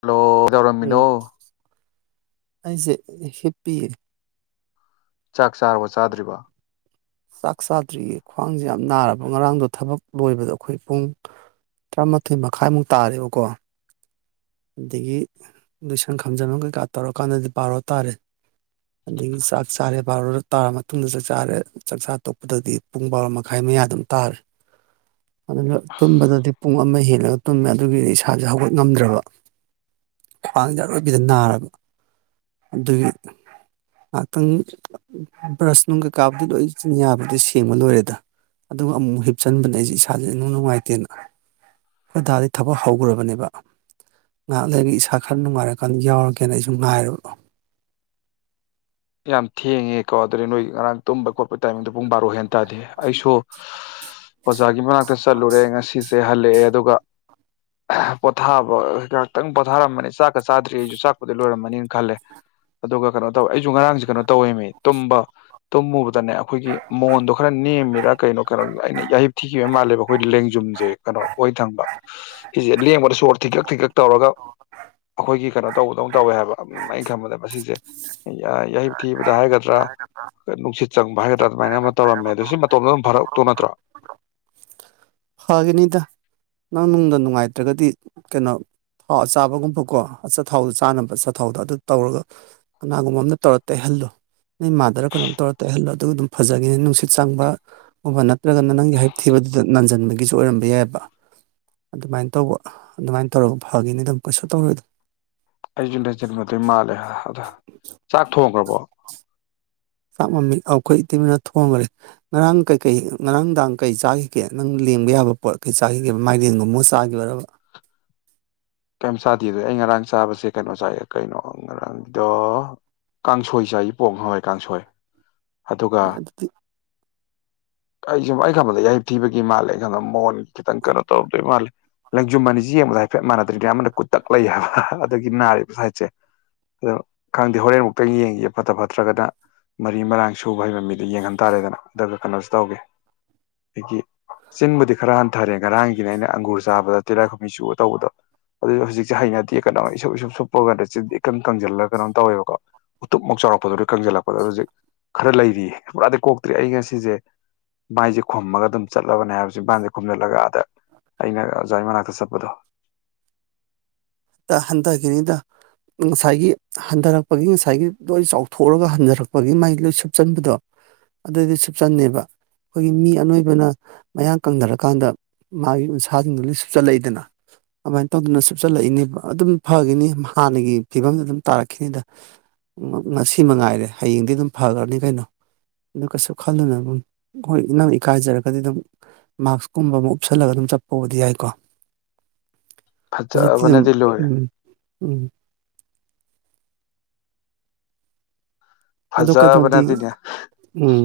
hello ꯀꯩꯗꯧꯔꯝꯃꯤꯅꯣ ꯑꯩꯖꯦ ꯍꯤꯞꯄꯤꯌꯦ ꯆꯥꯛ ꯆꯥꯔꯕꯣ ꯆꯥꯗ꯭ꯔꯤꯕꯣ ꯆꯥꯛ ꯆꯥꯗ꯭ꯔꯤꯌꯦ ꯈ꯭ꯋꯥꯡꯖꯦ ꯌꯥꯝ ꯅꯥꯔꯕ ꯉꯔꯥꯡꯗꯣ ꯊꯕꯛ ꯂꯣꯏꯕꯗ ꯑꯈꯣꯏ ꯄꯨꯡ ꯇ꯭ꯔꯥꯃꯥꯊꯣꯏ ꯃꯈꯥꯏꯃꯨꯛ ꯇꯥꯔꯦꯕꯀꯣ ꯑꯗꯒꯤ ꯂꯣꯏꯁꯟ ꯈꯥꯝꯖꯟꯕ ꯀꯩꯀꯥ ꯇꯧꯔꯀꯥꯟꯗꯗꯤ ꯕꯥꯔꯣ ꯇꯥꯔꯦ ꯑꯗꯒꯤ ꯆꯥꯛ ꯆꯥꯔꯦ ꯕꯥꯔꫭ ꯇꯥꯔ ꯃꯇꯨꯡꯗ ꯆꯛ ꯆꯥꯔꯦ ꯆꯛꯆꯥ ꯇꯣꯛꯄꯗꯗꯤ ꯄꯨꯡ ꯕꯥꯔꯣ ꯃꯈꯥꯏ ꯃꯌꯥ ꯑꯗꯨꯝ ꯇꯔꯦ ꯑꯗꯨꯅ ꯇꯨꯝꯕꯗꯗꯤ ꯄꯨꯡ ꯑꯃ ꯍꯦꯜꯂꯒ ꯇꯨꯝꯃꯦ ꯑꯗꯨꯒꯤꯗꯤ ꯏꯁꯥꯖꯦ ꯍꯧꯒꯠ ꯉꯝꯗ꯭ꯔꯕ ꯈ꯭ꯋꯥꯡꯖꯦ ꯑꯔꯣꯏꯕꯤꯗ ꯅꯥꯔꯕ ꯑꯗꯨꯒꯤ ꯉꯥꯛꯇꯪ ꯕ꯭ꯔꯁ ꯅꯨꯡꯀꯩꯀꯥꯕꯨꯗꯤ ꯂꯣꯏ ꯆꯤꯟ ꯌꯥꯕꯨꯗꯤ ꯁꯦꯡꯕ ꯂꯣꯏꯔꯦꯗ ꯑꯗꯨꯒ ꯑꯃꯨꯛ ꯍꯤꯞꯆꯟꯕꯅꯦ ꯑꯩꯖꯦ ꯏꯁꯥꯥꯖꯦ ꯏꯅꯨꯡ ꯅꯨꯡꯉꯥꯏꯇꯦꯅ [unintelligible] ꯗꯥꯗꯤ ꯊꯕꯛ ꯍꯧꯒ꯭ꯔꯕꯅꯦꯕ ꯉꯍꯥꯛ ꯂꯩꯔ ꯏꯁꯥ ꯈꯔ ꯅꯨꯡꯉꯥꯏꯔꯀꯥꯟꯗ ꯌꯥꯎꯔꯒꯦꯅ ꯑꯩꯁꯨ ꯉꯥꯏꯔꯕ ꯌꯥꯝ ꯊꯦꯡꯉꯦꯀꯣ ꯑꯗꯨꯗꯩ ꯅꯣꯏ ꯉꯔꯥꯡ ꯇꯨꯝꯕ ꯈꯣꯠꯄ ꯇꯥꯏꯃꯤꯡꯗꯣ ꯄꯨꯡ ꯕꯥꯔꯣ ꯍꯦꯟ ꯇꯥꯗꯤ ꯑꯩꯁꯨ ꯑꯣꯖꯥꯒꯤ ꯃꯅꯥꯛꯇ ꯆꯠꯂꯨꯔꯦ ꯉꯁꯤꯁꯦ ꯍꯜꯂꯛꯑꯦ ꯑꯗꯨꯒ ꯍꯥ ꯄꯣꯠꯊꯥꯕ ꯉꯥꯛꯇꯪ ꯄꯣꯠꯊꯥꯔꯝꯕꯅꯤ ꯆꯥꯛꯀ ꯆꯥꯗ꯭ꯔꯤ ꯑꯩꯖꯨ ꯆꯥꯛꯄꯨꯗꯤ ꯂꯣꯏꯔꯝꯃꯅꯤꯅ ꯈꯜꯂꯦ ꯑꯗꯨꯒ ꯀꯩꯅꯣ ꯇꯧꯋꯦ ꯑꯩꯖꯨ ꯉꯔꯥꯡꯖꯦ ꯀꯩꯅꯣ ꯇꯧꯋꯦꯃꯤ ꯇꯨꯝꯕ ꯇꯨꯝꯃꯨꯕꯗꯅꯦ ꯑꯈꯣꯏꯒꯤ ꯃꯣꯟꯗꯣ ꯈꯔ ꯅꯦꯝꯃꯤꯔꯥ ꯀꯩꯅꯣ ꯀꯩꯅꯣ ꯑꯩꯅ ꯌꯥꯍꯤꯞ ꯊꯤꯈꯤꯕ ꯃꯥꯜꯂꯦꯕ ꯑꯈꯣꯏ ꯂꯦꯡꯖꯨꯝꯖꯦ ꯀꯩꯅꯣ ꯑꯣꯏ ꯊꯪꯕ ꯁꯤꯖꯦ ꯂꯦꯡꯕꯗ ꯁꯣꯔ ꯊꯤꯀꯛ ꯊꯤꯀꯛ ꯇꯧꯔꯒ ꯑꯈꯣꯏꯒꯤ ꯀꯩꯅꯣ ꯇꯧꯕꯗꯧꯅ ꯇꯧꯋꯦ ꯍꯥꯏꯕ ꯑꯩ ꯈꯟꯕꯗ ꯃꯁꯤꯁꯦ [unintelligible] ꯌꯥꯍꯤꯞ ꯊꯤꯕꯗ ꯍꯥꯏꯒꯗ꯭ꯔ [unintelligible] ꯅꯨꯡꯁꯤꯠ [unintelligible] ꯍꯥꯏꯒꯗ꯭ꯔ ꯑꯗꯨꯃꯥꯏꯅ ꯑꯃ ꯇꯧꯔꯝꯃꯦ ꯑꯗꯣ ꯁꯤ ꯃꯇꯣꯝꯇ ꯑꯗꯨꯝ ꯐꯔꯛꯇꯧ ꯅꯠꯇ꯭ꯔꯣ ꯐꯒꯅꯤꯗ ꯅꯪ ꯅꯨꯡꯗ ꯅꯨꯡꯉꯥꯏꯇ꯭ꯔꯒꯗꯤ ꯀꯩꯅꯣ ꯊꯥꯎ ꯑꯆꯥꯕꯒꯨꯝꯕꯀꯣ ꯑꯆꯊꯥꯎꯗꯣ ꯆꯥꯅꯕ ꯑꯆꯊꯥꯎꯗꯣ ꯑꯗꯨ ꯇꯧꯔꯒ ꯀꯅꯥꯒꯨꯝꯕꯝꯅ ꯇꯧꯔ ꯇꯩꯍꯜꯂꯨ ꯅꯣꯏ ꯃꯥꯗꯔ ꯀꯩꯅꯣꯝ ꯇꯧꯔ ꯇꯩꯍꯜꯂꯣ ꯑꯗꯨ ꯑꯗꯨꯝ ꯐꯖꯒꯤꯅꯤ ꯅꯨꯡꯁꯤꯠ ꯆꯪꯕ ꯒꯨꯝꯕ ꯅꯠ [unintelligible] ꯅꯪꯒꯤ ꯌꯍꯤꯞ ꯊꯤꯕꯗꯨꯗ ꯅꯟꯖꯟꯕꯒꯤꯁꯨ ꯑꯣꯏꯔꯝꯕ ꯌꯥꯏꯌꯦꯕ ꯑꯗꯨꯃꯥꯏꯅ ꯇꯧꯕ ꯑꯗꯨꯃꯥꯏꯅ ꯇꯧꯔꯒ ꯐꯒꯤꯅꯤ ꯗꯨꯝ ꯀꯩꯁꯨ ꯇꯧꯔꯣꯏꯗ ꯑꯩꯖꯨ ꯅꯖꯤꯟꯕꯗꯤ ꯃꯥꯜꯂꯦ ꯑꯗ ꯆꯥꯛ ꯊꯣꯡꯒ꯭ꯔꯕꯣ ꯆꯥꯛ ꯃꯃꯤ ꯑꯈꯣꯏ ꯏꯇꯩꯃꯅ ꯊꯣꯡꯒ꯭ꯔꯦ ꯉꯔꯥꯡ ꯀꯩꯀꯩ ꯉꯔꯥꯡꯗꯥꯡ ꯀꯩ ꯆꯥꯈꯤꯒꯦ ꯅꯪ ꯂꯦꯡꯕ ꯌꯥꯕ ꯄꯣꯠ ꯀꯩ ꯆꯥꯒꯤꯒꯦꯕ ꯃꯥꯏꯔꯦꯟꯒꯨꯝꯕꯒ ꯆꯥꯒꯤꯕ꯭ꯔꯕ ꯀꯩꯝ ꯆꯥꯗꯦꯗꯣ ꯑꯩ ꯉꯔꯥꯡ ꯆꯥꯕꯁꯦ ꯀꯩꯅꯣ ꯆꯥꯏꯌꯦ ꯀꯩꯅꫭ ꯉꯔꯥꯡꯒꯤꯗꯣ ꯀꯥꯡꯁꯣꯏ ꯆꯥꯏꯌꯦ ꯄꯣꯡ ꯍꯋꯥꯏ ꯀꯥꯡꯁꯣꯏ ꯑꯗꯨꯒ ꯑꯗꯨꯗꯤ [inaudible] ꯑꯩ ꯁꯨꯝ ꯑꯩ ꯈꯟꯕꯗ ꯌꯥꯍꯤꯞ ꯊꯤꯕꯒꯤ ꯃꯥꯜꯂꯦ ꯑꯩ ꯈꯟꯕꯗ ꯃꯣꯟ ꯈꯤꯇꯪ ꯀꯩꯅꯣ ꯇꯧꯔꯝꯗꯣꯏ ꯃꯥꯜꯂꯦ ꯂꯦꯡꯖꯨꯝ ꯑꯅꯤꯖꯦ ꯌꯦꯡꯕꯗ ꯍꯥꯏꯐꯦꯠ ꯃꯥꯟꯅꯗ꯭ꯔꯤꯅꯦ ꯑꯃꯅ ꯀꯨꯠꯇꯛ ꯂꯩ ꯍꯥꯏꯕ ꯑꯗꯒꯤ ꯅꯥꯔꯤꯕ ꯁꯥꯏꯠꯁꯦ ꯑꯗꯣ ꯈꯪꯗꯦ ꯍꯧꯔꯦꯟꯕꯨꯛꯇ ꯌꯦꯡꯒꯤꯒꯦ ꯐꯠꯇ ꯐꯠꯇ꯭ꯔꯒꯅ ꯃꯔꯤ ꯃꯔꯥꯡ ꯁꯨꯕ ꯍꯩꯕ ꯃꯤꯗ ꯌꯦꯡꯍꯟ ꯇꯥꯔꯦꯗꯅ ꯑꯗꯨꯒ ꯀꯩꯅꯣꯁꯨ ꯇꯧꯒꯦ [unintelligible] ꯆꯤꯟꯕꯨꯗꯤ ꯈꯔ ꯍꯟꯊꯔꯦ ꯉꯔꯥꯡꯒꯤꯅꯦ ꯑꯩꯅ ꯑꯪꯒꯨꯔ ꯆꯥꯕꯗ ꯇꯤꯔꯥꯏꯈꯨꯝꯕꯤ ꯆꯨꯔ ꯇꯧꯕꯗꯣ ꯑꯗꯨ ꯍꯧꯖꯤꯛꯁꯦ ꯍꯩꯅꯗꯦ ꯀꯩꯅꯣ ꯏꯁꯨꯞ ꯏꯁꯨꯞ ꯁꯨꯞꯄꯒꯅꯦ ꯆꯤꯟꯖꯦ ꯏꯀꯪ ꯀꯪꯖꯤꯜꯂꯒ ꯀꯩꯅꯣꯝ ꯇꯧꯋꯦꯕꯀꯣ ꯎꯇꯨꯞꯃꯨꯛ ꯆꯥꯎꯔꯛꯄꯗꯨꯅ ꯀꯪꯖꯜꯂꯛꯄꯗ ꯍꯧꯖꯤꯛ ꯈꯔ ꯂꯩꯔꯤꯌꯦ ꯄꯨꯔꯥꯗꯤ ꯀꯣꯛꯇ꯭ꯔꯤ ꯑꯩ ꯉꯁꯤꯖꯦ ꯃꯥꯏꯖꯦ ꯈꯨꯝꯃꯒ ꯑꯗꯨꯝ ꯆꯠꯂꯕꯅꯦ ꯍꯥꯏꯕ ꯆꯤꯝꯕꯥꯟꯖꯦ ꯈꯨꯝꯖꯜꯂꯒ ꯑꯥꯗ ꯑꯩꯅꯒ ꯑꯣꯖꯥꯏ ꯃꯅꯥꯛꯇ ꯆꯠꯄꯗꯣ [unintelligible] ꯍꯟꯗꯒꯤꯅꯤꯗ ꯉꯁꯥꯏꯒꯤ ꯍꯟꯗꯔꯛꯄꯒꯤ ꯉꯁꯥꯏꯒꯤ ꯂꯣꯏ ꯆꯥꯎꯊꯣꯛꯎꯔꯒ ꯍꯟꯗꯔꯛꯄꯒꯤ ꯃꯥꯏ ꯂꯣꯏ ꯁꯨꯞꯆꯟꯕꯗꯣ ꯑꯗꯨꯗꯤ ꯁꯨꯞꯆꯟꯅꯦꯕ ꯈꯣꯏꯒꯤ ꯃꯤ ꯑꯅꯣꯏꯕꯅ ꯃꯌꯥꯡ ꯀꯪꯗꯔꯀꯥꯟꯗ ꯃꯥꯒꯤ ꯎꯟꯁꯥꯁꯤꯡꯗꯨ ꯂꯣꯏ ꯁꯨꯞꯆꯜꯂꯛꯏꯗꯅ ꯑꯃꯥꯏ ꯇꯧꯗꯅ ꯁꯨꯞꯆꯜꯂꯛꯏꯅꯦ ꯑꯗꯨꯝ ꯐꯒꯤꯅꯤ ꯍꯥꯟꯅꯒꯤ ꯐꯤꯕꯝꯗ ꯑꯗꯨꯝ ꯇꯥꯔꯛꯈꯤꯅꯤꯗ [unintelligible] ꯉꯁꯤ ꯃꯉꯥꯏꯔꯦ ꯍꯌꯦꯡꯗꯤ ꯑꯗꯨꯝ ꯐꯒ꯭ꯔꯅꯤ ꯀꯩꯅꯣ ꯑꯗꯨ ꯀꯩꯁꯨ ꯈꯜꯂꯨꯅꯨ [unintelligible] ꯍꯣꯏ ꯅꯪ ꯏꯀꯥꯏꯖꯔꯒꯗꯤ ꯑꯗꯨꯝ ꯃꯥꯛꯁ ꯀꯨꯝꯕ ꯑꯃ ꯎꯞꯁꯜꯂꯒ ꯑꯗꯨꯝ ꯆꯠꯄꯕꯨꯗꯤ ꯌꯥꯏꯀꯣ ꯍꯧꯖꯤꯛꯇꯤ ꯑꯗꯨꯝ ꯐꯖꯕꯅꯗꯤ ꯂꯣꯏꯔꯦ ꯎꯝ ꯎꯝ ꯑꯗꯣ ꯀꯩꯅꯣꯗꯤ ꯐꯖꯕꯅꯗꯤꯅꯦ ꯎꯝ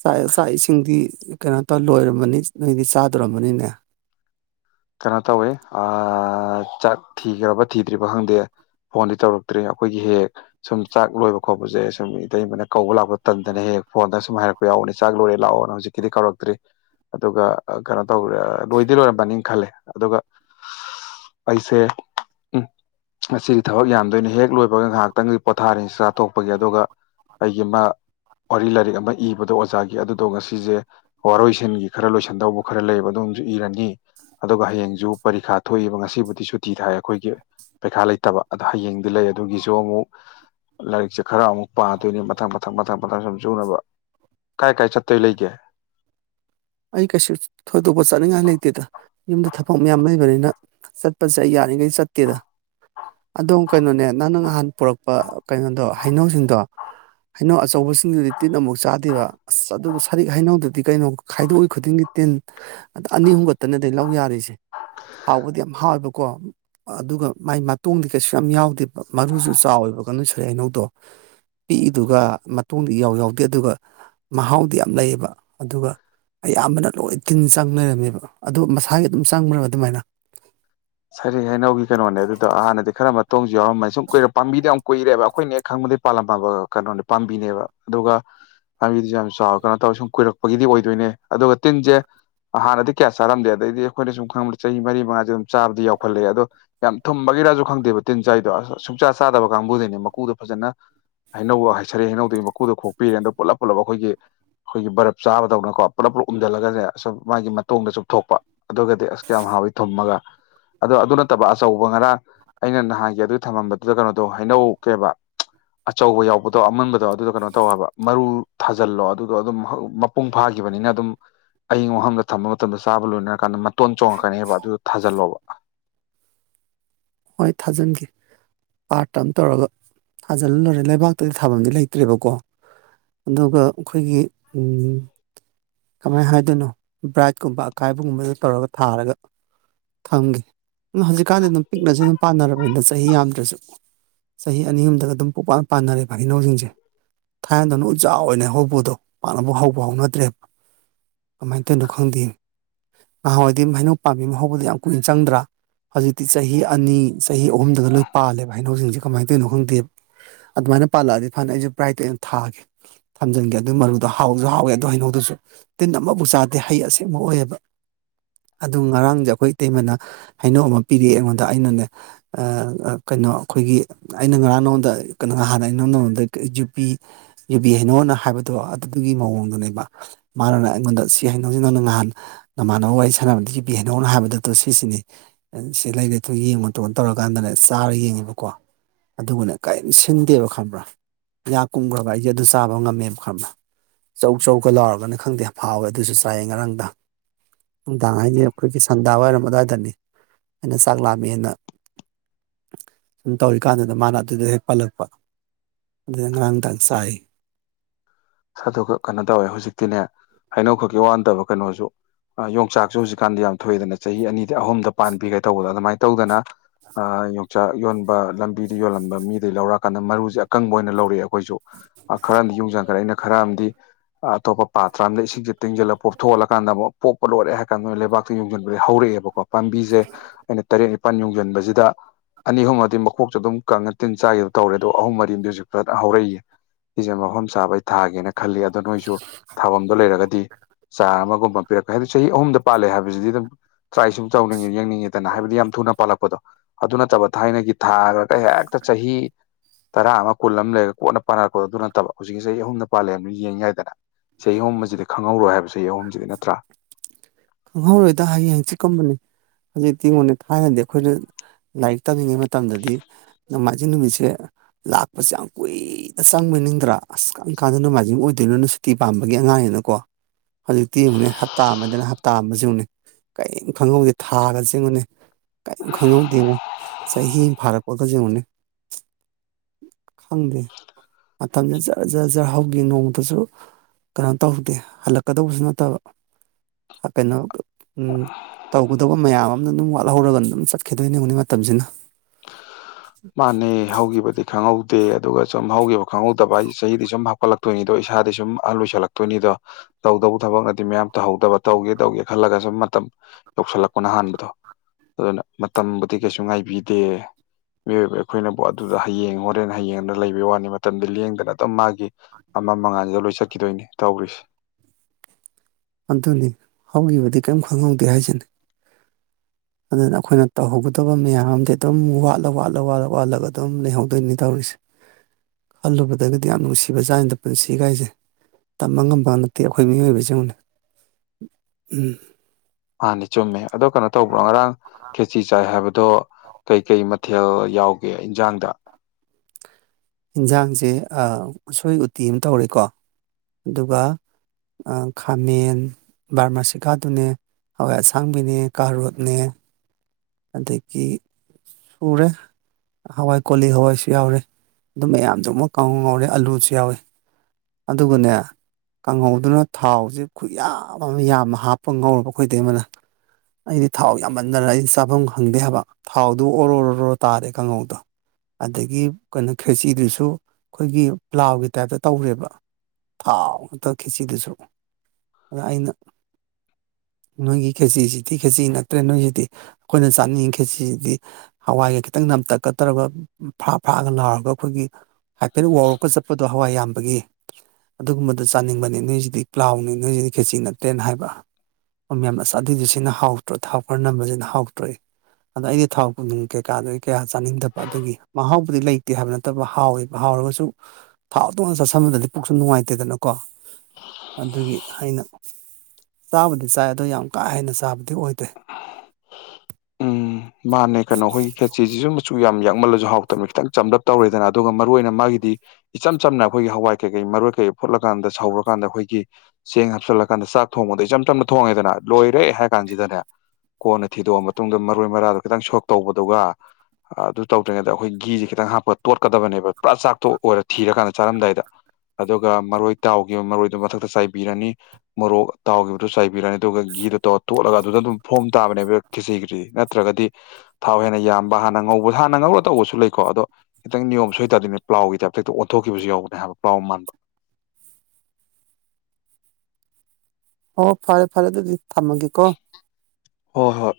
ꯆꯥꯛ ꯆꯥꯛ ꯏꯁꯤꯡꯗꯤ ꯀꯩꯅꯣ ꯇꯧꯔ ꯂꯣꯏꯔꯝꯃꯅꯤ ꯅꯣꯏꯗꯤ ꯆꯥꯗꯣꯔꯃꯅꯤꯅꯦ ꯀꯩꯅꯣ ꯇꯧꯋꯦ ꯑ ꯆꯥꯛ ꯊꯤꯈ꯭ꯔꯕ ꯊꯤꯗ꯭ꯔꯤꯕ ꯈꯪꯗꯦ ꯐꯣꯟꯗꯤ ꯇꯧꯔꯛꯇ꯭ꯔꯤ ꯑꯩꯈꯣꯏꯒꯤ ꯍꯦꯛ ꯍꯦꯛ ꯁꯨꯝ ꯆꯥꯛ ꯂꯣꯏꯕ ꯈꯣꯠꯄꯁꯦ ꯁꯨꯝ ꯏꯇꯩꯃꯅ ꯀꯧꯕ ꯂꯥꯛꯄ ꯇꯟꯗꯅ ꯍꯦꯛ ꯐꯣꯟꯗ ꯁꯨꯝ ꯍꯥꯏꯔꯛꯄ ꯌꯥꯎꯕꯅꯦ ꯆꯥꯛ ꯂꯣꯏꯔꯦ ꯂꯥꯛꯑꯣꯅ ꯍꯧꯖꯤꯛꯀꯤꯗꯤ ꯀꯧꯔꯛꯇ꯭ꯔꯤ ꯑꯗꯨꯒ ꯀꯩꯅꯣ ꯇꯧꯔꯦ ꯂꯣꯏꯗꯤ ꯂꯣꯏꯔꯝꯃꯅꯤ ꯈꯜꯂꯦ ꯑꯗꯨꯒ ꯑꯩꯁꯦ ꯎꯝ ꯉꯁꯤꯗꯤ ꯊꯕꯛ ꯌꯥꯝꯗꯣꯏꯅꯤ ꯍꯦꯛ ꯂꯣꯏꯕꯒ ꯉꯥꯏꯍꯥꯛꯇꯪꯗꯤ ꯄꯣꯊꯥꯔ ꯆꯥꯛꯇꯣꯛꯄꯒꯤ ꯑꯗꯨꯒ ꯑꯩꯒꯤꯃ ꯋꯥꯔꯤ ꯂꯥꯏꯔꯤꯛ ꯑꯃ ꯏꯕꯗꯣ ꯑꯣꯖꯥꯒꯤ ꯑꯗꯨꯗꯣ ꯉꯁꯤꯁꯦ ꯋꯥꯔꯣꯏꯁꯤꯟꯒꯤ ꯈꯔ ꯂꯣꯏꯁꯤꯟꯗꯧꯕ ꯈꯔ ꯂꯩꯕ ꯑꯗꯨꯝ ꯗꯨ ꯏꯔꯅꯤ ꯑꯗꯨꯒ ꯍꯌꯦꯡꯁꯨ ꯄꯔꯤꯈꯥ ꯊꯣꯛꯏꯕ ꯉꯁꯤꯕꯨꯗꯤ ꯁꯨꯇꯤ ꯊꯥꯏ ꯑꯈꯣꯏꯒꯤ ꯄꯩꯈꯥ ꯂꯩꯇꯕ ꯑꯗꯣ ꯍꯌꯦꯡꯗꯤ ꯂꯩ ꯑꯗꯨꯒꯤꯁꯨ ꯑꯃꯨꯛ ꯂꯥꯏꯔꯤꯛꯁꯦ ꯈꯔ ꯑꯃꯨꯛ ꯄꯥꯗꯣꯏꯅꯤ ꯃꯊꯪ ꯃꯊꯪ ꯃꯊꯪ ꯃꯊꯪ ꯁꯨꯝ ꯆꯨꯅꯕ ꯀꯥꯏ ꯀꯥꯏ ꯆꯠꯇꯣꯏ ꯂꯩꯒꯦ ꯑꯩ ꯀꯩꯁꯨ ꯊꯣꯏꯗꯣꯛꯄ ꯆꯠꯅꯤꯡꯉꯥꯏ ꯂꯩꯇꯦꯗ ꯌꯨꯝꯗ ꯊꯕꯛ ꯃꯌꯥꯝ ꯂꯩꯕꯅꯤꯅ ꯆꯠꯄꯁꯦ ꯑꯩ ꯌꯥꯔꯤꯈꯩ ꯆꯠꯇꯦꯗ ꯑꯗꯣꯝ ꯀꯩꯅꯣꯅꯦ ꯅꯪꯅ ꯉꯍꯥꯟ ꯄꯨꯔꯛꯄ ꯀꯩꯅꯣꯗꯣ ꯍꯩꯅꯧꯁꯤꯡꯗꯣ ꯍꯩꯅꯧ ꯑꯆꯧꯕꯁꯤꯡꯗꯨꯗꯤ ꯇꯤꯟ ꯑꯃꯨꯛ ꯆꯥꯗꯦꯕ ꯑꯁ ꯑꯗꯨꯕꯨ ꯁꯔꯤꯛ ꯍꯩꯅꯧꯗꯨꯗꯤ ꯀꯩꯅꯣ ꯈꯥꯏꯗꯣꯛꯏ ꯈꯨꯗꯤꯡꯒꯤ ꯇꯤꯟ ꯑꯗ ꯑꯅꯤꯍꯨꯝ ꯈꯛꯇꯅꯦ ꯗꯩ ꯂꯧ ꯌꯥꯔꯤꯁꯦ ꯍꯥꯎꯕꯨꯗꯤ ꯌꯥꯝ ꯍꯥꯎꯋꯦꯕ ꯀꯣ ꯑꯗꯨꯒ ꯃꯥꯏ ꯃꯇꯣꯡꯗꯤ ꯀꯩꯁꯨ ꯌꯥꯝ ꯌꯥꯎꯗꯦꯕ ꯃꯔꯨꯁꯨ ꯆꯥꯎꯋꯦꯕ [unintelligible] ꯁꯔꯩ ꯍꯩꯅꯧꯗꯣ ꯄꯤꯛꯏꯗꯨꯒ ꯃꯇꯣꯡꯗꯨ ꯏꯌꯥꯎ ꯌꯥꯎꯗꯦ ꯑꯗꯨꯒ ꯃꯍꯥꯎꯗꯤ ꯌꯥꯝ ꯂꯩꯌꯦꯕ ꯑꯗꯨꯒ ꯑꯌꯥꯝꯕꯅ ꯂꯣꯏ ꯇꯤꯟ ꯆꯪ ꯂꯩꯔꯝꯃꯦꯕ ꯑꯗꯨ ꯃꯁꯥꯒꯤ ꯑꯗꯨꯝ ꯆꯪꯕ꯭ꯔꯕ ꯑꯗꯨꯃꯥꯏꯅ ꯁꯔꯩ ꯍꯩꯅꯧꯒꯤ ꯀꯩꯅꯣꯅꯦ ꯑꯗꯨꯗꯣ ꯍꯥꯟꯅꯗꯤ ꯈꯔ ꯃꯇꯣꯡꯁꯨ ꯌꯥꯎꯔꯝꯃꯦ ꯁꯨꯝ ꯀꯏꯔ ꯄꯥꯝꯕꯤꯗꯣ ꯌꯥꯝ ꯀꯨꯏꯔꯦꯕ ꯑꯩꯈꯣꯏꯅ ꯍꯦꯛ ꯈꯪꯕ ꯗꯩꯩ ꯄꯥꯜꯂꯝ ꯄꯥꯟꯕ ꯀꯩꯅꯣꯅꯦ ꯄꯥꯝꯕꯤꯅꯦꯕ ꯑꯗꯨꯒ ꯄꯥꯟꯕꯤꯗꯨꯁꯨ ꯌꯥꯝ ꯆꯥꯎꯔ ꯀꯥꯟ ꯇꯧꯋꯦ ꯁꯨꯝ ꯀꯨꯏꯔꯛꯄꯒꯤꯗꯤ ꯑꯣꯏꯗꯣꯏꯅꯦ ꯑꯗꯨꯒ ꯇꯤꯟꯖꯦ ꯍꯥꯟꯅꯗꯤ ꯀꯌꯥ ꯆꯥꯔꯝꯗꯦ ꯑꯗꯩꯗꯤ ꯑꯈꯣꯏꯅ ꯁꯨꯝ ꯈꯪꯕꯗ ꯆꯍꯤ ꯃꯔꯤ ꯃꯉꯥꯁꯦ ꯑꯗꯨꯝ ꯆꯥꯕꯗ ꯌꯥꯎꯈꯠꯂꯛꯑꯦ ꯑꯗꯣ ꯌꯥꯝ ꯊꯨꯝꯕꯒꯤꯔꯥꯁꯨ ꯈꯪꯗꯦꯕ ꯇꯤꯟ ꯆꯥꯏꯗꯣ ꯑꯁ ꯁꯨꯛꯆꯥ ꯆꯥꯗꯕ ꯀꯥꯡꯕꯨꯗꯤꯅꯦ ꯃꯀꯨꯗꯣ ꯐ ꯖꯅ ꯍꯩꯅꯧ ꯁꯔꯩ ꯍꯩꯅꯧꯗꯨꯒꯤ ꯃꯀꯨꯗꯣ ꯈꯣꯛꯄꯤꯔꯦ ꯑꯗꯣ ꯄꯨꯜꯂꯞ ꯄꯨꯜꯂꯞ ꯑꯈꯣꯏꯒꯤ ꯑꯈꯣꯏꯒꯤ ꯕꯔꯞ ꯆꯥꯕꯗꯧꯅꯀꯣ ꯄꯨꯂꯞ ꯄꯨꯂꯞ ꯎꯝꯖꯤꯜꯂꯒꯅꯦ ꯁꯨꯅ ꯃꯥꯒꯤ ꯃꯇꯣꯡꯗꯣ ꯆꯨꯞꯊꯣꯛꯄ ꯑꯗꯨꯒꯗꯤ ꯑꯁ ꯀ꯭ꯌꯥꯝ ꯍꯥꯎꯋꯤ ꯊꯨꯝꯃꯒ ꯑꯗꯣ ꯑꯗꯨ ꯅꯠꯇꯕ ꯑꯆꯧꯕ ꯉꯔꯥꯡ ꯑꯩꯅ ꯅꯍꯥꯟꯒꯤ ꯑꯗꯨꯏ ꯊꯝꯃꯝꯕꯗꯨꯗ ꯀꯩꯅꯣꯗꯣ ꯍꯩꯅꯧ ꯀꯩꯕ ꯑꯆꯧꯕ ꯌꯥꯎꯕꯗꯣ ꯑꯃꯨꯟꯕꯗꯣ ꯑꯗꯨꯗꯣ ꯀꯩꯅꯣ ꯇꯧ ꯍꯥꯏꯕ ꯃꯔꯨ ꯊꯥꯖꯤꯜꯂꯣ ꯑꯗꯨꯗꯣ ꯑꯗꯨꯝ ꯃꯄꯨꯡ ꯐꯥ ꯈꯤꯕꯅꯤꯅ ꯑꯗꯨꯝ ꯑꯌꯤꯡꯕ ꯃꯐꯝꯗ ꯊꯝꯕ ꯃꯇꯝꯗ ꯆꯥꯕ ꯂꯣꯏꯅꯔꯀꯥꯟꯗ ꯃꯇꯣꯟ ꯆꯣꯡꯉꯛꯀꯅꯦꯕ ꯑꯗꯨ ꯊꯥꯖꯜꯂꯣꯕ ꯍꯣꯏ ꯊꯥꯖꯟꯒꯦ ꯄꯥꯔꯠꯇ ꯑꯝ ꯇꯧꯔꯒ ꯊꯥꯖꯤꯜꯂꯣꯏꯔꯦ ꯂꯩꯕꯥꯛꯇꯗꯤ ꯊꯥꯕꯝꯗꯤ ꯂꯩꯇ꯭ꯔꯦꯕꯀꯣ ꯑꯗꯨꯒ ꯑꯈꯣꯏꯒꯤ ꯎꯝ ꯀꯃꯥꯏ ꯍꯥꯏꯗꯣꯏꯅꯣ ꯕ꯭ꯔꯥꯏꯠꯀꯨꯝꯕ ꯑꯀꯥꯏꯕꯒꯨꯝꯕꯗ ꯇꯧꯔꯒ ꯊꯥꯔꯒ ꯊꯝꯒꯦ ꯅꯣ ꯍꯧꯖꯤꯛꯀꯥꯟꯗꯤ ꯑꯗꯨꯝ ꯄꯤꯛꯅꯁꯨ ꯑꯗꯨꯝ ꯄꯥꯟꯅꯔꯕꯅꯤꯗ ꯆꯍꯤ ꯌꯥꯝꯗ꯭ꯔꯁꯨ ꯆꯍꯤ ꯑꯅꯤ ꯑꯍꯨꯝꯗꯒ ꯑꯗꯨꯝ ꯄꯨꯡꯄꯥꯟ ꯄꯥꯟꯅꯔꯦꯕ ꯍꯩꯅꯧ ꯁꯤꯡꯁꯦ ꯊꯥꯏꯟ ꯗꯧꯅ ꯎꯖꯥꯎ ꯑꯣꯏꯅ ꯍꯧꯕꯗꯣ ꯄꯥꯛꯅꯕꯨ ꯍꯧꯕꯨ ꯍꯧꯅꯗ꯭ꯔꯦꯕ ꯀꯃꯥꯏ ꯇꯩꯅꯣ ꯈꯪꯗꯦ ꯅꯍꯥꯟꯋꯥꯏꯗꯤ ꯍꯩꯅꯧ ꯄꯥꯝꯕꯤ ꯑꯃ ꯍꯧꯕꯗ ꯌꯥꯝ ꯀꯨꯏ ꯆꯪꯗ꯭ꯔꯥ ꯍꯧꯖꯤꯛꯇꯤ ꯆꯍꯤ ꯑꯅꯤ ꯆꯍꯤ ꯑꯍꯨꯝꯗꯒ ꯂꯣꯏ ꯄꯥꯜꯂꯦꯕ ꯍꯩꯅꯧꯁꯤꯡꯁꯦ ꯀꯃꯥꯏ ꯇꯩꯅꯣ ꯈꯪꯗꯦꯕ ꯑꯗꯨꯃꯥꯏꯅ ꯄꯥꯜꯂꯛꯑꯗꯤ ꯐꯅ ꯑꯩꯁꯨ ꯕ꯭ꯔꯥꯏꯗ ꯇ ꯑꯦꯅ ꯊꯥꯒꯦ ꯊꯝꯖꯤꯟꯒꯦ ꯑꯗꯨ ꯃꯔꯨꯗꯣ ꯍꯥꯎꯁꯨ ꯍꯥꯎꯋꯦ ꯑꯗꯣ ꯍꯩꯅꯧꯗꯨꯁꯨ ꯇꯤꯟ ꯑꯃꯕꯨ ꯆꯥꯗꯦ ꯍꯩ ꯑꯁꯦꯡꯕ ꯑꯣꯏꯌꯦꯕ ꯑꯗꯨ ꯉꯔꯥꯡꯁꯦ ꯑꯈꯣꯏ ꯏꯇꯩꯃꯅꯥ ꯍꯩꯅꯧ ꯑꯃꯝ ꯄꯤꯔꯛꯑꯦ ꯑꯩꯉꯣꯟꯗ ꯑꯩꯅꯅꯦ ꯑ ꯀꯩꯅꯣ ꯑꯈꯣꯏꯒꯤ ꯑꯩꯅ ꯉꯔꯥꯡ ꯅꯉꯣꯟꯗ ꯀꯩꯅꯣ ꯅꯍꯥꯟꯅ ꯑꯩꯅ ꯅꯉꯣꯟꯗꯒ ꯖꯨꯄꯤ ꯌꯨꯕꯤ [unintelligible] ꯅꯉꯣꯟꯗ ꯍꯥꯏꯕꯗꯣ ꯑꯗꯨꯗꯨꯒꯤ ꯃꯑꯣꯡꯗꯨꯅꯦꯕ ꯃꯥꯅ ꯑꯩꯉꯣꯟ ꯑꯩꯉꯣꯟꯗ ꯁꯤ ꯍꯩꯅꯧꯁꯤ ꯅꯪꯅ ꯅꯍꯥꯟ ꯅꯃꯥꯟꯅꯕ ꯋꯥꯔꯤ ꯁꯥꯟꯅꯕꯗ ꯌꯨꯕꯤ [unintelligible] ꯅꯥꯉꯣꯟꯗ ꯍꯥꯏꯕꯗꯣ ꯁꯤꯁꯤꯅꯤ ꯁꯤ ꯂꯩ ꯂꯩ [unintelligible] ꯒꯤ [unintelligible] ꯃꯇꯣꯟ ꯇꯧꯔꯀꯥꯟꯗꯅꯦ ꯆꯥꯔ ꯌꯦꯡꯉꯦꯕꯀꯣ ꯑꯗꯨꯒꯅꯦ ꯀꯔꯤꯝ ꯁꯤꯟꯗꯦꯕ ꯈꯪꯕ꯭ꯔꯥ ꯌꯥ ꯀꯨꯝꯒ꯭ꯔꯕ ꯑꯩꯁꯦ ꯑꯗꯨ ꯆꯥꯕ ꯉꯝꯃꯦꯕ ꯈꯪꯕ꯭ꯔꯥ ꯆꯧ ꯆꯧꯒ ꯂꯥꯎꯔꯒꯅꯦ ꯈꯪꯗꯦ ꯌꯥꯝ ꯍꯥꯎꯋꯦ ꯑꯗꯨꯁꯨ ꯆꯥꯏꯌꯦ ꯉꯔꯥꯡ ꯅꯨꯡꯗꯥꯡ ꯅꯨꯡꯗꯥꯡ ꯍꯥꯏꯗꯤ ꯑꯈꯣꯏꯒꯤ ꯁꯟꯗꯥ ꯋꯥꯏꯔꯝ ꯑꯗꯥꯏꯗꯅꯦ ꯑꯩꯅ ꯆꯥꯛ ꯂꯥꯝꯃꯦꯅ ꯁꯨꯝ ꯇꯧꯔꯤꯀꯥꯟꯗꯅ ꯃꯥꯅ ꯑꯗꯨꯗ ꯍꯦꯛ ꯄꯜꯂꯛꯄ [unintelligible] ꯑꯗꯨꯒ ꯒꯤ ꯋꯥ ꯅꯠꯇꯕ ꯀꯩꯅꯣꯁꯨ ꯑ ꯌꯣꯡꯆꯥꯛꯁꯨ ꯍꯧꯖꯤꯛꯀꯥꯟꯗꯤ ꯌꯥꯝ ꯊꯣꯛꯑꯦꯗꯅ ꯆꯍꯤ ꯑꯅꯤꯗ ꯑꯍꯨꯝꯗ ꯄꯥꯟꯕꯤ ꯀꯥꯏ ꯇꯧꯕꯗꯣ ꯑꯗꯨꯃꯥꯏ ꯇꯧꯗꯅ ꯑ ꯌꯣꯡꯆꯥꯛ ꯌꯣꯟꯕ ꯂꯝꯕꯤꯗ ꯌꯣꯜꯂꯝꯕ ꯃꯤꯗꯩꯩ ꯂꯧꯔꯛꯑꯀꯥꯟꯗ ꯃꯔꯨꯁꯦ ꯑꯀꯪꯕ ꯑꯣꯏꯅ ꯂꯧꯔꯛꯑꯦ ꯑꯈꯣꯏꯁꯨ ꯍ ꯑ ꯈꯔꯗꯤ ꯌꯨꯝꯖꯟꯈꯔꯦ ꯑꯩꯅ ꯈꯔ ꯑꯝꯗꯤ ꯑꯇꯣꯞꯄ ꯄꯥꯠꯇ꯭ꯔꯥ ꯑꯃꯗ ꯏꯁꯤꯡꯁꯦ ꯇꯤꯡꯖꯤꯜꯂ ꯄꯣꯞꯊꯣꯛꯍꯜꯂꯀꯥꯟꯗ ꯑꯃꯨꯛ ꯄꯣꯛꯄ ꯂꯣꯏꯔꯦ ꯍꯥꯏ ꯀꯥꯟꯗ ꯂꯩꯕꯥꯛ ꯉꯥꯥꯛꯇ ꯌꯨꯡꯖꯤꯟꯒꯔꯦ ꯍꯧꯔꯛꯑꯦꯕꯀꯣ ꯄꯥꯝꯕꯤꯁꯦ ꯑꯩꯅ ꯇꯔꯦꯠ ꯅꯤꯄꯥꯜ ꯌꯨꯡꯖꯟꯕꯁꯤꯗ ꯑꯅꯤ ꯑꯍꯨꯝ ꯃꯗꯤ ꯃꯀꯣꯛꯁꯨ ꯑꯗꯨꯝ ꯀꯪꯉ ꯇꯤꯟ ꯆꯥꯌꯦꯕ ꯇꯧꯔꯦ ꯑꯗꯣ ꯑꯍꯨꯝ ꯃꯔꯤꯗꯤ ꯐꯖꯅ ꯍꯧꯔꯛꯏꯌꯦ ꯁꯤꯁꯦ ꯃꯐꯝ ꯆꯥꯕꯩ ꯊꯥꯒꯦꯅ ꯈꯜꯂꯤ ꯑꯗꯣ ꯅꯣꯏꯁꯨ ꯊꯥꯕꯝꯗꯣ ꯂꯩꯔꯒꯗꯤ ꯆꯥꯔ ꯑꯃꯒꯨꯝꯕ ꯄꯤꯔꯛꯀꯦ ꯍꯥꯏꯗꯤ ꯆꯍꯤ ꯑꯍꯨꯝꯗ ꯄꯥꯜꯂꯦ ꯍꯥꯏꯕꯁꯤꯗꯤ ꯑꯗꯨꯝ ꯇ꯭ꯔꯥꯏ ꯁꯨꯝ ꯇꯧꯅꯤꯡꯉꯦ ꯌꯦꯡꯅꯤꯡꯉꯦꯗꯅ ꯍꯥꯏꯕꯗꯤ ꯌꯥꯝ ꯊꯨꯅ ꯄꯥꯜꯂꯛꯄꯗꯣ ꯑꯗꯨ ꯅꯠꯇꯕ ꯊꯥꯏꯅꯒꯤ ꯊꯥꯔꯒ ꯑꯦꯍ ꯍꯦꯛꯇ ꯆꯍꯤ ꯇꯔꯥ ꯑꯃ ꯀꯨꯟ ꯑꯃ ꯂꯩꯔꯒ ꯀꯣꯟꯅ ꯄꯥꯅꯔꯛꯄ ꯑꯗꯨ ꯅꯠꯇꯕ ꯍꯧꯖꯤꯛ ꯆꯍꯤ ꯑꯍꯨꯝꯗ ꯄꯥꯜꯂꯦ ꯍꯥꯏꯕꯅꯤꯅꯥ ꯌꯦꯡ ꯌꯥꯏꯗꯅ ꯆꯍꯤ ꯑꯍꯨꯝ ꯑꯁꯤꯗꯤ ꯈꯪꯍꯧꯔꯣꯏ ꯍꯥꯏꯕꯁꯤ ꯆꯍꯤ ꯑꯍꯨꯝꯁꯤꯗꯤ ꯅꯠꯇ꯭ꯔꯥ ꯈꯪꯍꯧꯔꯣꯏꯗ ꯍꯌꯦꯡ ꯍꯪꯆꯤꯠ ꯀꯨꯝꯕꯅꯦ ꯍꯧꯖꯤꯛꯇꯤ [unintelligible] ꯊꯥꯏꯅꯗꯤ ꯑꯩꯈꯣꯏꯅ ꯍ ꯂꯥꯏꯔꯤꯛ ꯇꯝꯃꯤꯉꯩ ꯃꯇꯝꯗꯗꯤ ꯅꯣꯡꯃꯥꯏꯖꯤꯡ ꯅꯨꯃꯤꯠꯁꯦ ꯂꯥꯛꯄꯁꯦ ꯌꯥꯝ ꯀꯨꯏꯅ ꯆꯪꯕꯣꯏ ꯅꯤꯡꯗ꯭ꯔꯥ ꯑꯁ ꯀꯪꯝ ꯀꯥꯟꯗꯅ ꯅꯣꯡꯃꯥꯏꯖꯤꯡ ꯑꯣꯏꯗꯣꯏꯅꯣꯅ ꯁꯨꯇꯤ ꯄꯥꯝꯕꯒꯤ ꯑꯉꯥꯡ ꯅꯀꯣ ꯍꯧꯖꯤꯛꯇꯤ ꯌꯦꯡꯉꯨꯅꯦ ꯍꯞꯇꯥ ꯑꯃꯗꯅ ꯍꯞ ꯍꯥꯞꯇ ꯑꯃꯁꯤ ꯌꯦꯡꯉꯨꯅꯦ ꯀꯔꯤꯝ ꯈꯪꯍꯧꯗꯦ ꯊꯥꯒꯁꯦ ꯌꯦꯡꯉꯨꯅꯦ ꯀꯔꯤꯝ ꯈꯪꯍꯧꯗꯦꯉꯣ ꯍ ꯆꯍꯤ ꯑꯃ ꯐꯥꯔꯛꯄꯒꯁꯦ ꯌꯦꯡꯉꯨꯅꯦ ꯈꯪꯗꯦ ꯃꯇꯝꯅ ꯖꯔ ꯖꯔ ꯖꯔ ꯍꯧꯈꯤ ꯅꯣꯡꯃꯇꯁꯨ ꯀꯅꯥꯝ ꯇꯧꯗꯦ ꯍꯜꯂꯛꯀꯗꯧꯕꯁꯨ ꯅꯠꯇꯕ ꯑ ꯀꯩꯅꯣ ꯀ ꯎꯝ ꯇꯧꯒꯗꯧꯕ ꯃꯌꯥꯝ ꯑꯃꯅ ꯅꯨꯡ ꯋꯥꯠ ꯂꯧꯍꯧꯔꯒ ꯑꯗꯨꯝ ꯆꯠꯈꯤꯗꯨꯏꯅꯦ ꯌꯦꯡꯉꯨꯅꯦ ꯃꯇꯝꯁꯤꯅ ꯃꯥꯅꯦ ꯍꯧꯈꯤꯕꯗꯤ ꯈꯪꯍꯧ ꯗꯦ ꯑꯗꯨꯒ ꯁꯨꯝ ꯍꯧꯈꯤꯕ ꯈꯪꯍꯧꯗꯕ ꯍꯥꯏꯁꯦ ꯆꯍꯤꯗꯤ ꯁꯨꯝ ꯍꯥꯞꯀꯠꯂꯛꯇꯣꯏꯅꯤꯗꯣ ꯏꯁꯥꯗꯤ ꯁꯨꯝ ꯑꯍꯜ ꯑꯣꯏꯁꯜꯂꯛꯇꯣꯏꯅꯤꯗꯣ ꯍ ꯇꯧꯗꯧꯕ ꯊꯕꯛꯅꯗꯤ ꯃꯌꯥꯝ ꯇꯧꯍꯧꯗꯕ ꯇꯧꯒꯦ ꯇꯧꯒꯦ ꯈꯜꯂꯒ ꯁꯨꯝ ꯃꯇꯝ ꯌꯧꯁꯤꯜꯂꯛꯄ ꯍꯥꯟꯕꯗꯣ ꯑꯗꯨꯅ ꯃꯇꯝꯕꯨꯗꯤ ꯀꯩꯁꯨ ꯉꯥꯏꯕꯤꯗꯦ ꯃꯤꯑꯣꯏꯕ ꯑꯩꯈꯣꯏꯅꯕꯨ ꯑꯗꯨꯗ ꯍꯌꯦꯡ ꯍꯣꯔꯦꯟ ꯍꯌꯦꯡꯅ ꯂꯩꯕꯩ ꯋꯥꯅꯦ ꯃꯇꯝꯗꯤ ꯂꯦꯡꯗꯅ ꯑꯗꯨꯝ ꯃꯥꯒꯤ ꯍ ꯑꯝ ꯃ ꯃꯉꯥꯜꯒꯤꯗ ꯂꯣꯏ ꯆꯠꯈꯤꯗꯣꯏꯅꯦ ꯇꯧꯔꯤꯁꯦ ꯑꯗꯨꯅꯤ ꯍꯧꯈꯤꯕꯗꯤ ꯀꯔꯤꯝ ꯈꯪꯍꯧꯗꯦ ꯍꯥꯏꯁꯤꯅꯤ ꯑꯗꯨꯅ ꯑꯈꯣꯏꯅ ꯇꯧꯍꯧꯒꯗꯕ ꯃꯌꯥꯝꯗꯤ ꯑꯗꯨꯝ ꯋꯥꯠꯂ ꯋꯥꯠꯂ ꯋꯥꯠꯂ ꯋꯥꯠꯂꯒ ꯑꯗꯨꯝ ꯂꯩꯍꯧꯗꯣꯏꯅꯤ ꯇꯧꯔꯤ [unintelligible] ꯈꯜꯂꯨꯕꯗꯒꯗꯤ ꯌꯥꯝ ꯅꯨꯡꯁꯤꯕꯖꯥꯠꯅꯤꯗ ꯄꯨꯟꯁꯤꯒꯥꯏꯁꯦ ꯇꯝꯕ ꯉꯝꯕ ꯅꯠꯇꯦ ꯑꯩꯈꯣꯏ ꯃꯤꯑꯣꯏꯕꯁꯦ ꯌꯦꯡꯎꯅꯦ ꯎ ꯎꯝ ꯃꯥꯅꯦ ꯆꯨꯝꯃꯦ ꯑꯗꯣ ꯀꯩꯅꯣ ꯇꯧꯕ꯭ꯔꯣ ꯉꯔꯥꯡ ꯈꯦꯆꯤ ꯆꯥꯏ ꯍꯥꯏꯕ ꯗꯣ ꯀꯩ ꯀꯩ ꯃꯊꯦꯜ ꯌꯥꯎꯒꯦ ꯏꯟꯖꯥꯡꯗ ꯏꯟꯖꯥꯡꯖꯦ ꯑꯥ ꯎꯁꯣꯏ ꯎꯇꯤ ꯑꯃ ꯇꯧꯔꯦꯀꯣ ꯑꯗꯨꯒ ꯑꯥ ꯈꯥꯃꯦꯟ ꯕꯔꯃꯥꯔꯁꯤꯀꯥꯗꯨꯅꯦ ꯍꯋꯥꯏ ꯑꯁꯥꯡꯕꯤꯅꯦ ꯀꯥꯔꯣꯠꯅꯦ ꯑꯗꯒꯤ ꯎꯔꯦ ꯍꯋꯥꯏ ꯀꯣꯂꯤ ꯍꯋꯥꯏꯁꯨ ꯌꯥꯎꯔꯦ ꯑꯗꯨ ꯃꯌꯥꯝꯗꯨ ꯃꯨꯛ ꯀꯥꯡꯍꯧ ꯉꯧꯔꯦ ꯑꯂꯨꯁꯨ ꯌꯥꯎꯋꯦ ꯑꯗꯨꯕꯨꯅꯦ ꯀꯥꯡꯍꯧꯗꯨꯅ ꯊꯥꯎꯖꯤ ꯈꯨꯌꯥꯝ ꯑꯃ ꯌꯥꯝꯅ ꯍꯥꯞꯄ ꯉꯧꯔꯕ ꯑꯩꯈꯣꯏ ꯇꯩꯃꯅ ꯑꯩꯗꯤ ꯊꯥꯎ ꯌꯥꯝꯃꯟꯗꯅ ꯑꯩ ꯆꯥꯚꯝ ꯈꯪꯗꯦ ꯍꯥꯏꯕ ꯊꯥꯎꯗꯨ ꯑꯣꯔꯣꯔꯣ ꯇꯥꯔꯦ ꯀꯥꯡꯍꯧꯗꯣ ꯑꯗꯒꯤ ꯀꯩꯅꯣ ꯈꯦꯔꯆꯤꯗꯨꯁꯨ ꯑꯩꯈꯣꯏꯒꯤ ꯄ꯭ꯂꯥꯎꯒꯤ ꯇꯥꯏꯞꯇ ꯇꯧꯔꯦꯕ ꯊꯥꯎ ꯉꯥꯛꯇ ꯈꯦꯆꯤꯗꯨꯁꯨ ꯑꯗ ꯑꯩꯅ ꯅꯣꯏꯒꯤ ꯈꯦꯆꯤꯁꯤꯗꯤ ꯈꯦꯆꯤ ꯅꯠꯇ꯭ꯔꯦ ꯅꯣꯏꯁꯤꯗꯤ ꯑꯩꯈꯣꯏꯅ ꯆꯥꯅꯤꯡꯉꯤ ꯈꯦꯆꯤꯗꯤ ꯍꯋꯥꯏꯒ ꯈꯤꯇꯪ ꯅꯝꯇꯛꯀ ꯇꯧꯔꯒ ꯐꯔꯥ ꯐꯔꯥꯒ ꯂꯥꯎꯔꯒ ꯑꯩꯈꯣꯏꯒꯤ ꯍꯥꯏꯐꯦꯠ ꯋꯥꯎꯔꯞꯀ ꯆꯠꯄꯗꯣ ꯍꯋꯥꯏ ꯌꯥꯝꯕꯒꯤ ꯑꯗꯨꯒꯨꯝꯕꯗꯨ ꯆꯥꯅꯤꯡꯕꯅꯤ ꯅꯣꯏꯖꯤꯗꯤ ꯄ꯭ꯂꯥꯎꯅꯤ ꯅꯣꯏꯖꯤꯗꯤ ꯈꯦꯆꯤ ꯅꯠꯇꯦꯅ ꯍꯥꯏꯕ ꯃꯣꯏꯃꯌꯥꯝꯅ ꯑꯗꯨꯑꯣꯏꯁꯨ ꯁꯤꯅ ꯍꯥꯎꯇ꯭ꯔꯣ ꯊꯥꯎ ꯈꯔ ꯅꯝꯕꯁꯤꯅ ꯍꯥꯎꯇ꯭ꯔꯥꯌꯦ ꯑꯗ ꯑꯩꯗꯤ ꯊꯥꯎ ꯊꯨꯝꯖꯤꯡ ꯀꯩꯀꯥꯗꯣ ꯑꯩ ꯀꯌꯥ ꯆꯥꯅꯤꯡꯗꯕ ꯑꯗꯨꯒꯤ ꯃꯍꯥꯎꯕꯨꯗꯤ ꯂꯩꯇꯦ ꯍꯥꯏꯕ ꯅꯠꯇꯕ ꯍꯥꯎꯋꯦꯕ ꯍꯥꯎ ꯍꯥꯎꯔꯒꯁꯨ ꯊꯥꯎꯗꯨ ꯉꯛ ꯆꯥꯁꯟꯕꯗꯗꯤ ꯄꯨꯛꯁꯨ ꯅꯨꯡꯉꯥꯏꯇꯦꯗꯅꯀꯣ ꯑꯗꯨꯒꯤ ꯑꯩꯅ ꯆꯥꯕꯨꯗꯤ ꯆꯥꯏ ꯑꯗꯨ ꯌꯥꯝ ꯀꯥ ꯍꯦꯟꯅ ꯆꯥꯕꯗꯤ ꯑꯣꯏꯗꯦ ꯎꯝ ꯃꯥꯅꯦ ꯀꯩꯅꯣ ꯑꯩꯈꯣꯏꯒꯤ ꯈꯦꯆꯤꯁꯤꯖꯨ ꯃꯆꯨ ꯌꯥꯝ ꯌꯥꯛ ꯃꯜꯂꯁꯨ ꯍꯥꯎꯇꯝꯅꯦ ꯈꯤꯇꯪ ꯆꯝꯂꯛ ꯇꯧꯔꯦꯗꯅ ꯑꯗꯨꯒ ꯃꯔꯨꯑꯣꯏꯅ ꯃꯥꯒꯤꯗꯤ ꯏꯆꯝ ꯆꯝꯅ ꯑꯩꯈꯣꯏꯒꯤ ꯍꯋꯥꯏ ꯀꯩꯀꯩ ꯃꯔꯣꯏ ꯀꯩ ꯐꯨꯠꯂꯀꯥꯟꯗ ꯁꯧꯔꯀꯥꯟꯗ ꯑꯩꯈꯣꯏꯒꯤ ꯆꯦꯡ ꯍꯥꯞꯆꯜꯂꯀꯥꯟꯗ ꯆꯥꯛ ꯊꯣꯡꯕꯗ ꯏꯆꯝ ꯆꯝꯅ ꯊꯣꯡꯉꯦꯗꯅ ꯂꯣꯏꯔꯦ ꯍꯥꯏꯀꯥꯟ ꯀꯥꯟꯖꯤꯗꯅꯦ ꯀꯣꯟꯅ ꯊꯤꯗꯣꯛꯑ ꯃꯇꯨꯡꯗ ꯃꯔꯣꯏ ꯃꯔꯥꯗꯣ ꯈꯤꯇꯪ ꯁꯣꯛ ꯇꯧꯕꯗꯨꯒ ꯑꯗꯨ ꯇꯧꯗ꯭ꯔꯤꯉꯩꯗ ꯑꯩꯈꯣꯏ ꯘꯤꯁꯦ ꯈꯤꯇꯪ ꯍꯥꯞꯄ ꯇꯣꯠꯀꯗꯕꯅꯦꯕ ꯄꯨꯔꯥ ꯆꯥꯛꯇꯣ ꯑꯣꯏꯔ ꯊꯤꯔꯀꯥꯟꯗ ꯆꯥꯔꯝꯗꯥꯏꯗ ꯑꯗꯨꯒ ꯃꯔꯣꯏ ꯇꯥꯎꯒꯤꯕ ꯃꯔꯣꯏꯗꯨ ꯃꯊꯛꯇ ꯆꯥꯏꯕꯤꯔꯅꯤ ꯃꯣꯔꯣꯛ ꯇꯥꯎꯒꯤꯕꯗꯨ ꯆꯥꯏꯕꯤꯔꯦ ꯗꯨꯒ ꯘꯤꯗꯣ ꯇꯧꯔ ꯇꯣꯠꯂꯒ ꯑꯗꯨꯗ ꯑꯗꯨꯝ ꯐꯣꯝ ꯇꯥꯕꯅꯦꯕ ꯈꯦꯆꯤꯒꯤꯗꯤ ꯅꯠꯇ꯭ꯔꯒꯗꯤ ꯊꯥꯎ ꯍꯦꯟꯅ ꯌꯥꯝꯕ ꯍꯥꯟꯅ ꯉꯧꯕ ꯍꯥꯟꯅ ꯉꯧꯔ ꯇꯧꯕꯁꯨ ꯂꯩꯀꯣ ꯑꯗꯣ ꯈꯤꯇꯪ ꯅꯤꯌꯣꯝ ꯁꯣꯏꯇꯥꯗꯤ ꯄ꯭ꯂꯥꯎꯒꯤ ꯇꯥꯏꯞꯇ ꯍꯦꯛꯇ ꯑꯣꯟꯊꯣꯛꯈꯤꯕꯖꯨ ꯌꯥꯎꯕꯅꯦ ꯍꯥꯏꯕ ꯄ꯭ꯂꯥꯎ ꯃꯥꯟꯕ [inaudible] ꯑꯣ ꯐꯔꯦ ꯐꯔꯦ ꯑꯗꯨꯗꯤ ꯊꯝꯃꯒꯦꯀꯣ ꯍꯣꯏ ꯍꯣꯏ